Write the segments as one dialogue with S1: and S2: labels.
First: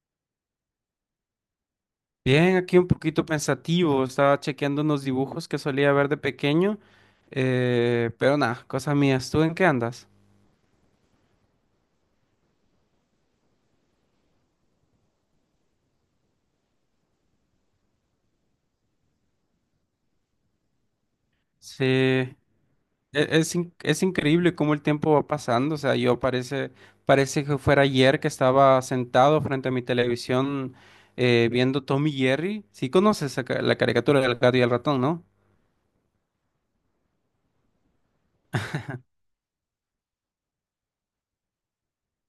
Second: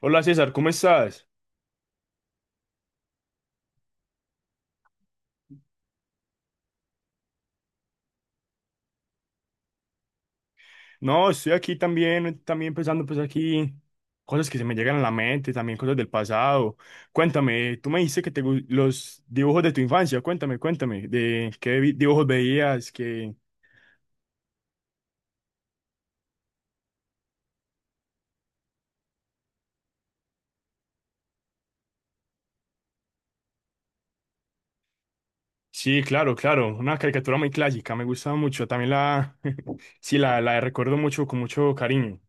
S1: Hola César, ¿cómo estás?
S2: Bien, aquí un poquito pensativo, estaba chequeando unos dibujos que solía ver de pequeño, pero nada, cosa mía. ¿Tú en qué andas?
S1: No, estoy aquí también, también pensando pues aquí cosas que se me llegan a la mente, también cosas del pasado. Cuéntame, tú me dijiste que los dibujos de tu infancia, cuéntame, cuéntame, de qué
S2: Sí,
S1: vi- dibujos
S2: e-
S1: veías, que...
S2: es increíble cómo el tiempo va pasando. O sea, parece que fuera ayer que estaba sentado frente a mi televisión, viendo Tom y Jerry. Sí conoces la caricatura del gato y el ratón, ¿no?
S1: Sí, claro, claro, una caricatura muy clásica, me gusta mucho, también la... sí, la recuerdo mucho, con mucho cariño.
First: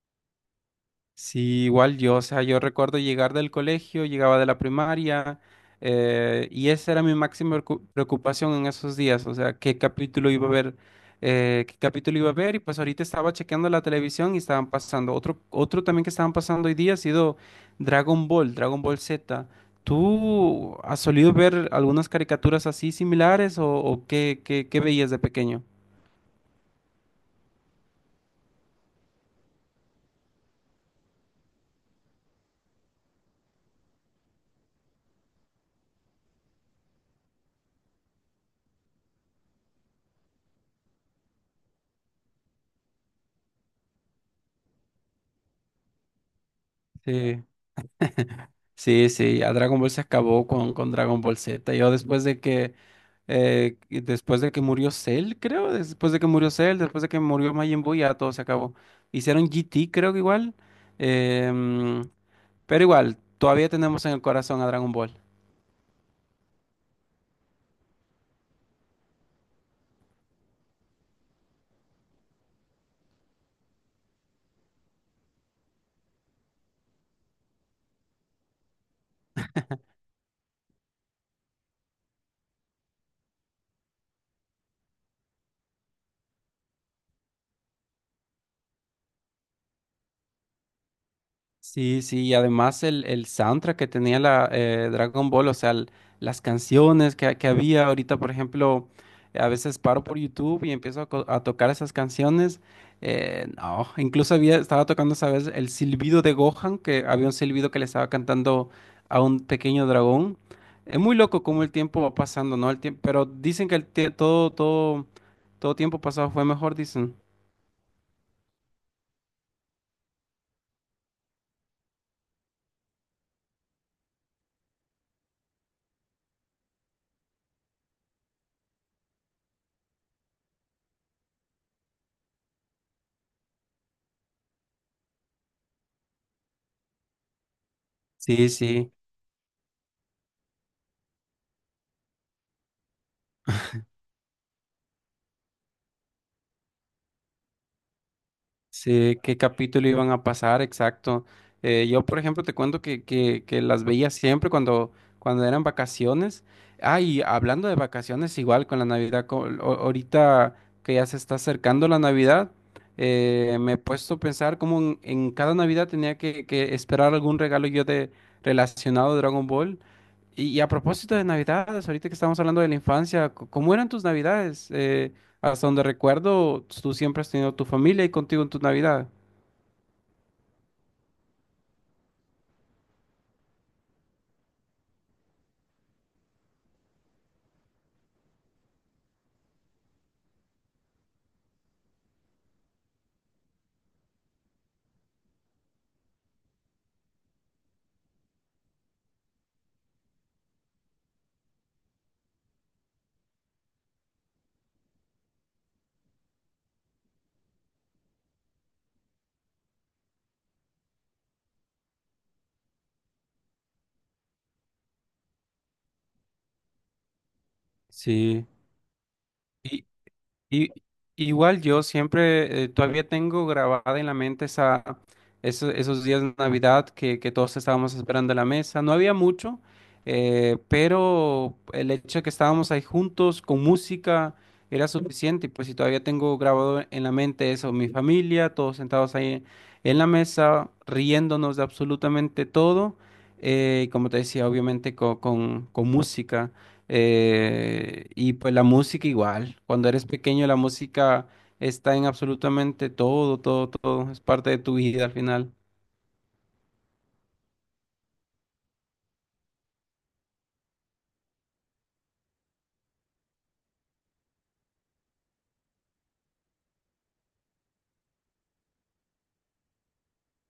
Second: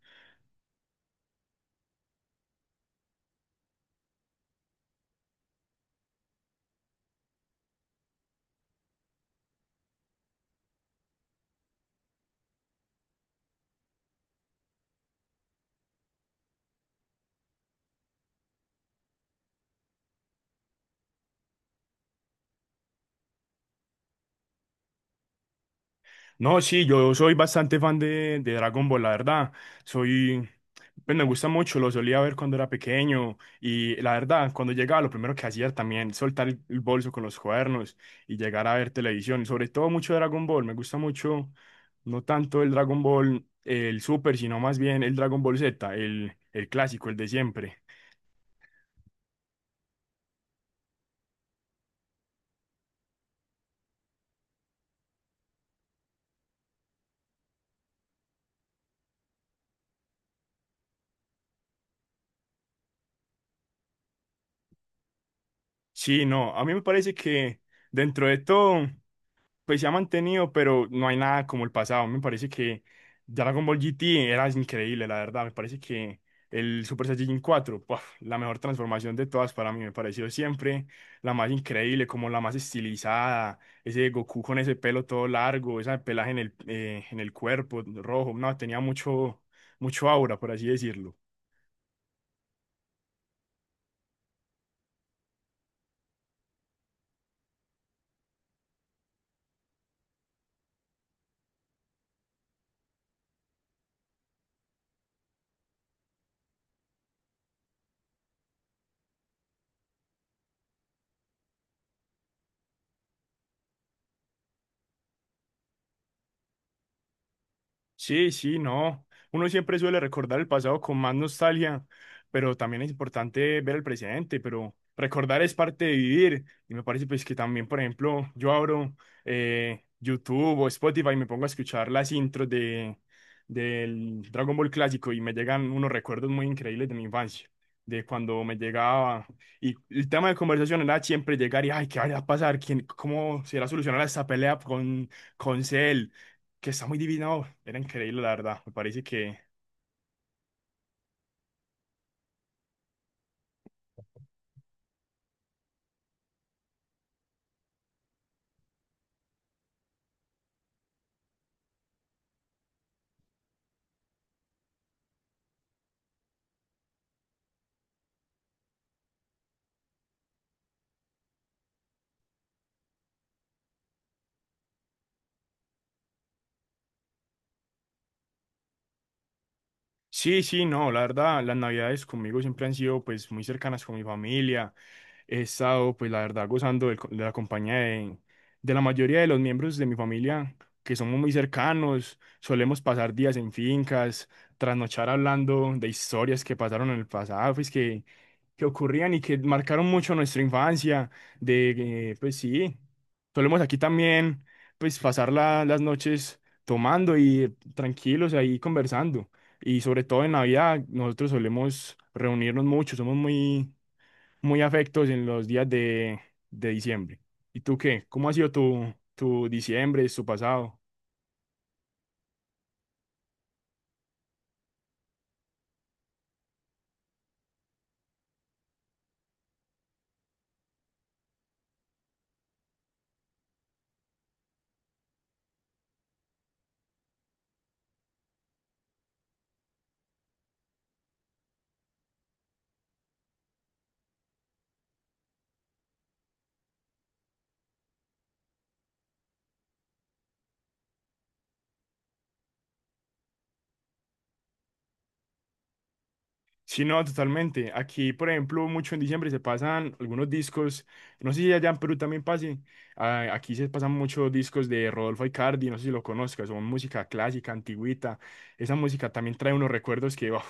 S2: Sí, igual yo. O sea, yo recuerdo llegar del colegio, llegaba de la primaria, y esa era mi preocupación en esos días. O sea, qué capítulo iba a ver, qué capítulo iba a ver, y pues ahorita estaba chequeando la televisión y estaban pasando. Otro también que estaban pasando hoy día ha sido Dragon Ball, Dragon Ball Z. ¿Tú has solido ver algunas caricaturas así similares? O qué, qué veías de pequeño?
S1: No, sí, yo soy bastante fan de Dragon Ball, la verdad. Soy, pues me gusta mucho, lo solía ver cuando era pequeño y la verdad, cuando llegaba lo primero que hacía también soltar el bolso con los cuadernos y llegar a ver televisión, sobre todo mucho Dragon Ball, me gusta mucho, no tanto el Dragon Ball, el Super, sino más bien el Dragon Ball Z, el clásico, el de
S2: Sí.
S1: siempre.
S2: Sí, sí, ya Dragon Ball se acabó con Dragon Ball Z. Yo después de que después de que murió Cell, creo, después de que murió Cell, después de que murió Majin Buu, ya todo se acabó. Hicieron GT, creo que igual. em, pero igual, todavía tenemos en el corazón a Dragon Ball.
S1: Sí, no, a mí me parece que dentro de todo... Pues se ha mantenido, pero no hay nada como el pasado. Me parece que Dragon Ball GT era increíble, la verdad. Me parece que el Super Saiyajin 4, ¡puf! La mejor transformación de todas para mí, me pareció siempre la más increíble, como la más estilizada. Ese Goku con ese pelo todo largo, ese pelaje en el cuerpo rojo, no, tenía mucho, mucho aura, por así decirlo.
S2: Sí, sí. Y además el soundtrack que tenía la Dragon Ball. O sea, las canciones que había ahorita. Por ejemplo, a veces paro por YouTube y empiezo a tocar esas canciones. No, incluso había, estaba tocando esa vez el silbido de Gohan, que había un silbido que le estaba cantando a un pequeño dragón. Es muy loco cómo el tiempo va pasando, ¿no? El tiempo. Pero dicen que todo, todo, todo tiempo pasado fue mejor, dicen.
S1: Sí, sí, no. Uno siempre suele recordar el pasado con más nostalgia, pero también es importante ver el presente, pero recordar es parte de vivir. Y me parece pues que también, por ejemplo, yo abro YouTube o Spotify y me pongo a escuchar las intros de, del Dragon Ball clásico y me llegan unos recuerdos muy increíbles de mi infancia, de cuando
S2: Sí,
S1: me
S2: sí.
S1: llegaba. Y el tema de conversación era siempre llegar y, ay, ¿qué va a pasar? ¿Quién, cómo será solucionar esta pelea con Cell? Que está muy divino, era increíble, la verdad. Me parece
S2: Sí, qué
S1: que
S2: capítulo iban a pasar, exacto. Yo, por ejemplo, te cuento que, que las veía siempre cuando, cuando eran vacaciones. Ah, y hablando de vacaciones, igual con la Navidad, ahorita que ya se está acercando la Navidad, me he puesto a pensar cómo en cada Navidad tenía que esperar algún regalo yo de relacionado a Dragon Ball. Y a propósito de Navidades, ahorita que estamos hablando de la infancia, ¿cómo eran tus Navidades? Hasta donde recuerdo, tú siempre has tenido tu familia y contigo en tu Navidad.
S1: sí, sí, no, la verdad, las navidades conmigo siempre han sido pues muy cercanas con mi familia. He estado pues la verdad gozando de la compañía de la mayoría de los miembros de mi familia que somos muy cercanos. Solemos pasar días en fincas, trasnochar hablando de historias que pasaron en el pasado, pues que ocurrían y que marcaron mucho nuestra infancia, de, pues sí, solemos aquí también, pues pasar las noches tomando y tranquilos ahí conversando. Y sobre todo en Navidad, nosotros solemos reunirnos mucho, somos muy, muy afectos en los días de diciembre. ¿Y tú qué? ¿Cómo ha
S2: Sí.
S1: sido tu, tu
S2: Y,
S1: diciembre, tu
S2: Y,
S1: pasado?
S2: Igual yo siempre, todavía tengo grabada en la mente esa, esos días de Navidad que todos estábamos esperando en la mesa. No había mucho, pero el hecho de que estábamos ahí juntos con música era suficiente. Y pues si todavía tengo grabado en la mente eso, mi familia, todos sentados ahí en la mesa, riéndonos de absolutamente todo. Como te decía, obviamente con música. Y pues la música igual. Cuando eres pequeño, la música está en absolutamente todo, todo, todo. Es parte de tu vida al final.
S1: Sí, no, totalmente. Aquí, por ejemplo, mucho en diciembre se pasan algunos discos, no sé si allá en Perú también pase, ah, aquí se pasan muchos discos de Rodolfo Aicardi, no sé si lo conozcas, son música clásica, antigüita, esa música también trae unos recuerdos que, uf,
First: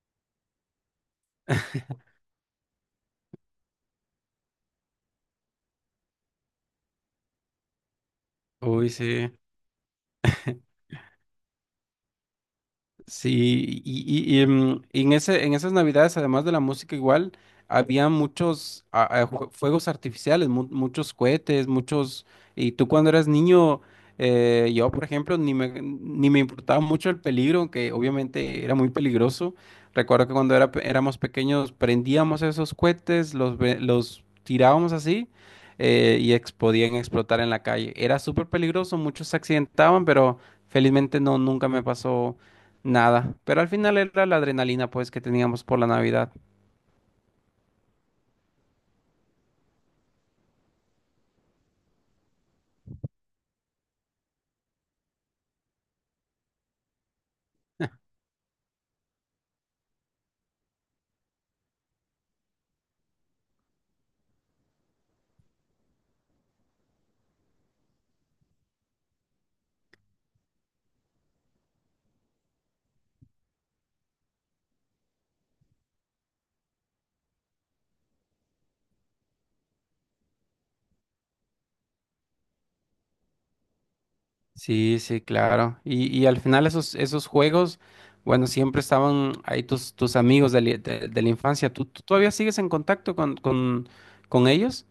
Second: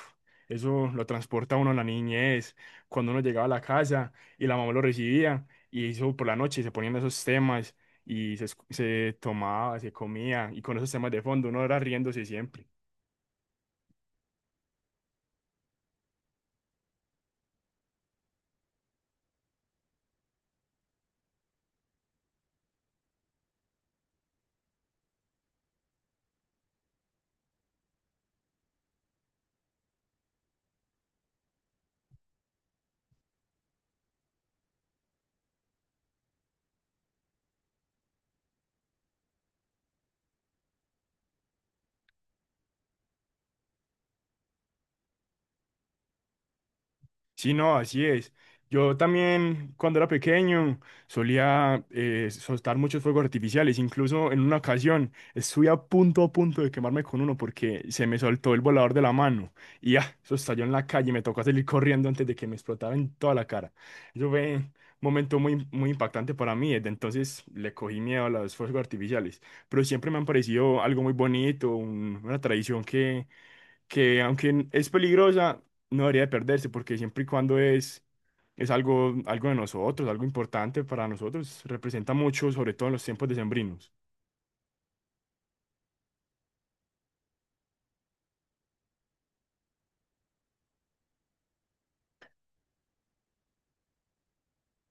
S1: eso lo transporta a uno a la niñez, cuando uno llegaba a la casa y la mamá lo recibía, y eso por la noche se ponían esos temas, y
S2: Uy,
S1: se
S2: sí.
S1: tomaba, se comía, y con esos temas de fondo uno era riéndose siempre.
S2: Sí, y en ese, en esas navidades, además de la música igual, había muchos a jue- fuegos artificiales, muchos cohetes, muchos... Y tú cuando eras niño, yo por ejemplo, ni me importaba mucho el peligro, aunque obviamente era muy peligroso. Recuerdo que cuando éramos pequeños prendíamos esos cohetes, los tirábamos así, podían explotar en la calle. Era súper peligroso, muchos se accidentaban, pero felizmente no, nunca me pasó nada. Pero al final era la adrenalina pues que teníamos por la Navidad.
S1: Sí, no, así es. Yo también, cuando era pequeño, solía soltar muchos fuegos artificiales. Incluso en una ocasión estuve a punto de quemarme con uno porque se me soltó el volador de la mano. Y ya, eso estalló en la calle. Me tocó salir corriendo antes de que me explotara en toda la cara. Eso fue un momento muy, muy impactante para mí. Desde entonces le cogí miedo a los fuegos artificiales. Pero siempre me han parecido algo muy bonito, una tradición que aunque es peligrosa, no debería de perderse porque siempre y cuando es algo, algo de nosotros, algo importante para nosotros, representa mucho, sobre todo en los tiempos decembrinos.
S2: Sí, sí, claro. Y al final esos, esos juegos, bueno, siempre estaban ahí tus amigos de la infancia. ¿Tú, tú todavía sigues en contacto con ellos?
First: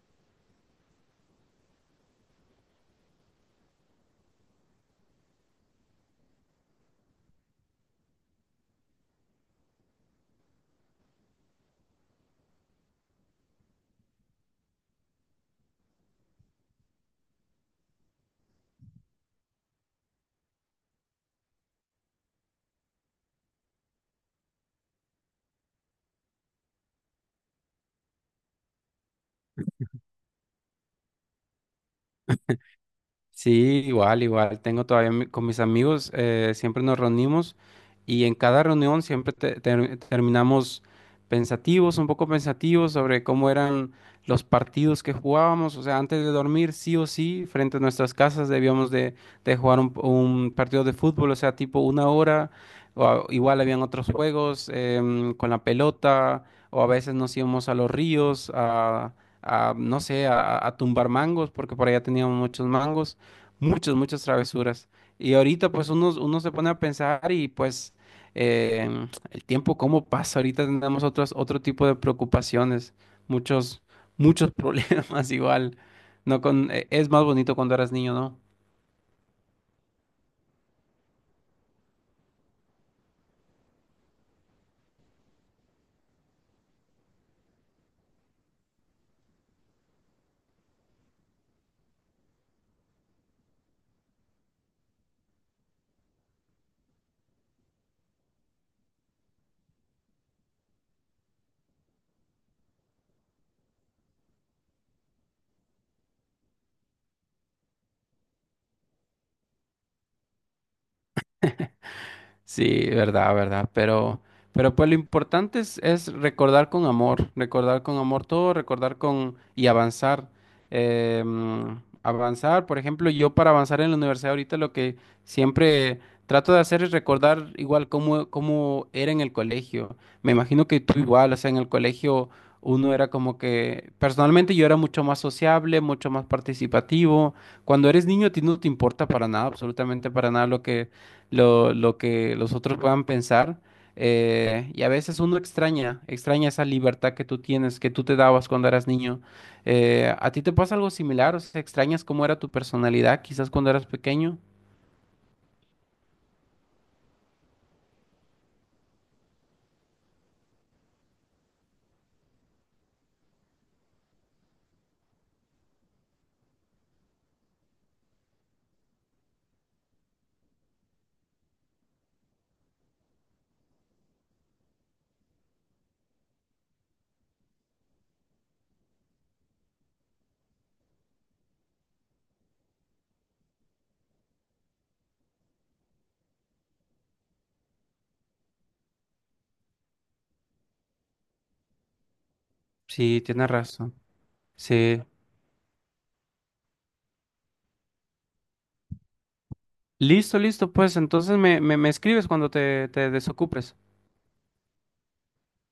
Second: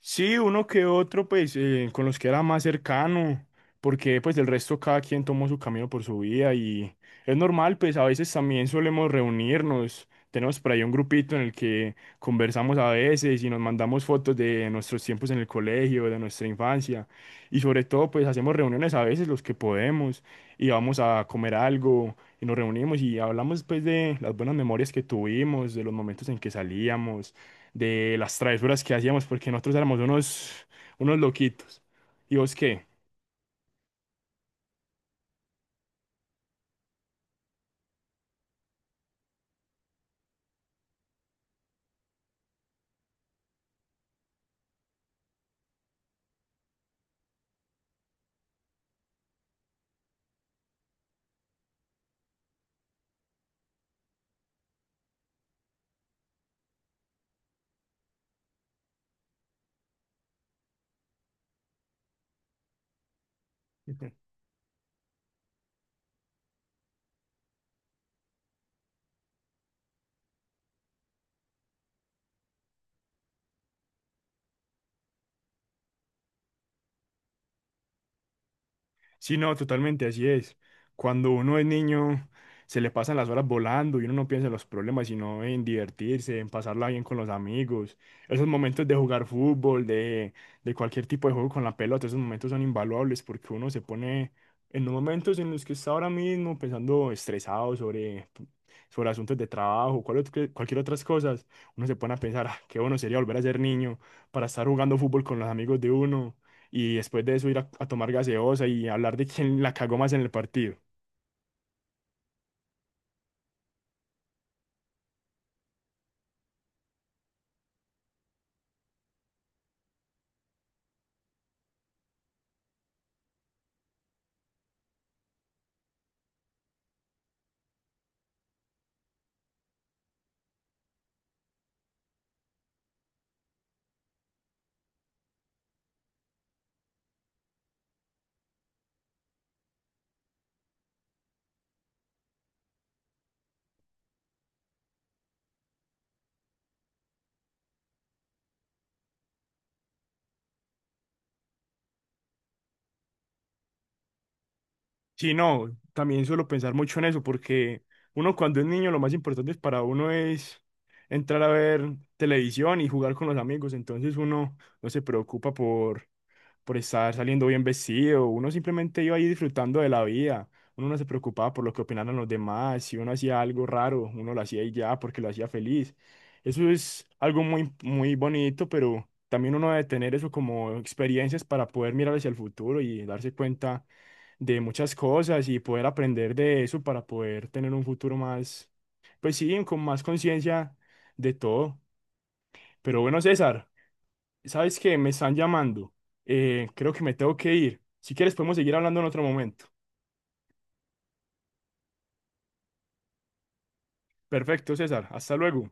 S1: Sí, uno que otro, pues, con los que era más cercano, porque pues del resto cada quien tomó su camino por su vida y es normal, pues a veces también solemos reunirnos, tenemos por ahí un grupito en el que conversamos a veces y nos mandamos fotos de nuestros tiempos en el colegio, de nuestra infancia y sobre todo pues hacemos reuniones a veces los que podemos y vamos a comer algo y nos reunimos y hablamos pues de las buenas memorias que tuvimos, de los momentos en que salíamos de las travesuras que hacíamos, porque nosotros éramos unos, unos loquitos. ¿Y vos qué?
S2: Sí, igual, igual. Tengo todavía con mis amigos, siempre nos reunimos y en cada reunión siempre terminamos pensativos, un poco pensativos sobre cómo eran los partidos que jugábamos. O sea, antes de dormir, sí o sí, frente a nuestras casas debíamos de jugar un partido de fútbol, o sea, tipo una hora. Igual habían otros juegos, con la pelota, o a veces nos íbamos a los ríos a, no sé, a tumbar mangos porque por allá teníamos muchos mangos, muchas, muchas travesuras. Y ahorita pues uno se pone a pensar y pues eh, el tiempo cómo pasa. Ahorita tenemos otro tipo de preocupaciones, muchos, muchos problemas igual. No con, es más bonito cuando eras niño, ¿no?
S1: Sí, no, totalmente, así es. Cuando uno es niño, se le pasan las horas volando y uno no piensa en los problemas, sino en divertirse, en pasarla bien con los amigos. Esos momentos de jugar fútbol, de cualquier tipo de juego con la pelota, esos momentos son invaluables porque uno se pone en los momentos en los que está ahora mismo pensando estresado sobre, sobre asuntos de trabajo, cualquier otras cosas, uno se pone a pensar, "Ah, qué bueno sería volver a ser niño para estar jugando fútbol con los amigos de uno y después de eso ir a tomar gaseosa y hablar de quién la cagó más en el partido.
S2: Sí, verdad, verdad, pero pues lo importante es recordar con amor todo, recordar con y avanzar. Mm, avanzar, por ejemplo, yo para avanzar en la universidad ahorita lo que siempre trato de hacer es recordar igual cómo, cómo era en el colegio. Me imagino que tú igual. O sea, en el colegio uno era como que, personalmente yo era mucho más sociable, mucho más participativo. Cuando eres niño a ti no te importa para nada, absolutamente para nada lo que lo que los otros puedan pensar. Y a veces uno extraña, extraña esa libertad que tú tienes, que tú te dabas cuando eras niño. ¿A ti te pasa algo similar? O sea, ¿extrañas cómo era tu personalidad quizás cuando eras pequeño?
S1: Sí, no, también suelo pensar mucho en eso porque uno cuando es niño lo más importante para uno es entrar a ver televisión y jugar con los amigos, entonces uno no se preocupa por estar saliendo bien vestido, uno simplemente iba ahí disfrutando de la vida, uno no se preocupaba por lo que opinaran los demás, si uno hacía algo raro, uno lo hacía y ya porque lo hacía feliz. Eso es algo muy, muy bonito, pero también uno debe tener eso como experiencias para poder mirar hacia el futuro y darse cuenta de muchas cosas y poder aprender de eso para poder tener un futuro más, pues sí, con más conciencia de todo. Pero bueno,
S2: Sí, tienes
S1: César.
S2: razón.
S1: ¿Sabes qué?
S2: Sí.
S1: Me están llamando. Creo que me tengo que ir. Si quieres, podemos seguir hablando en otro momento.
S2: Listo, listo, pues entonces me, me escribes cuando te desocupes.
S1: Perfecto, César. Hasta luego.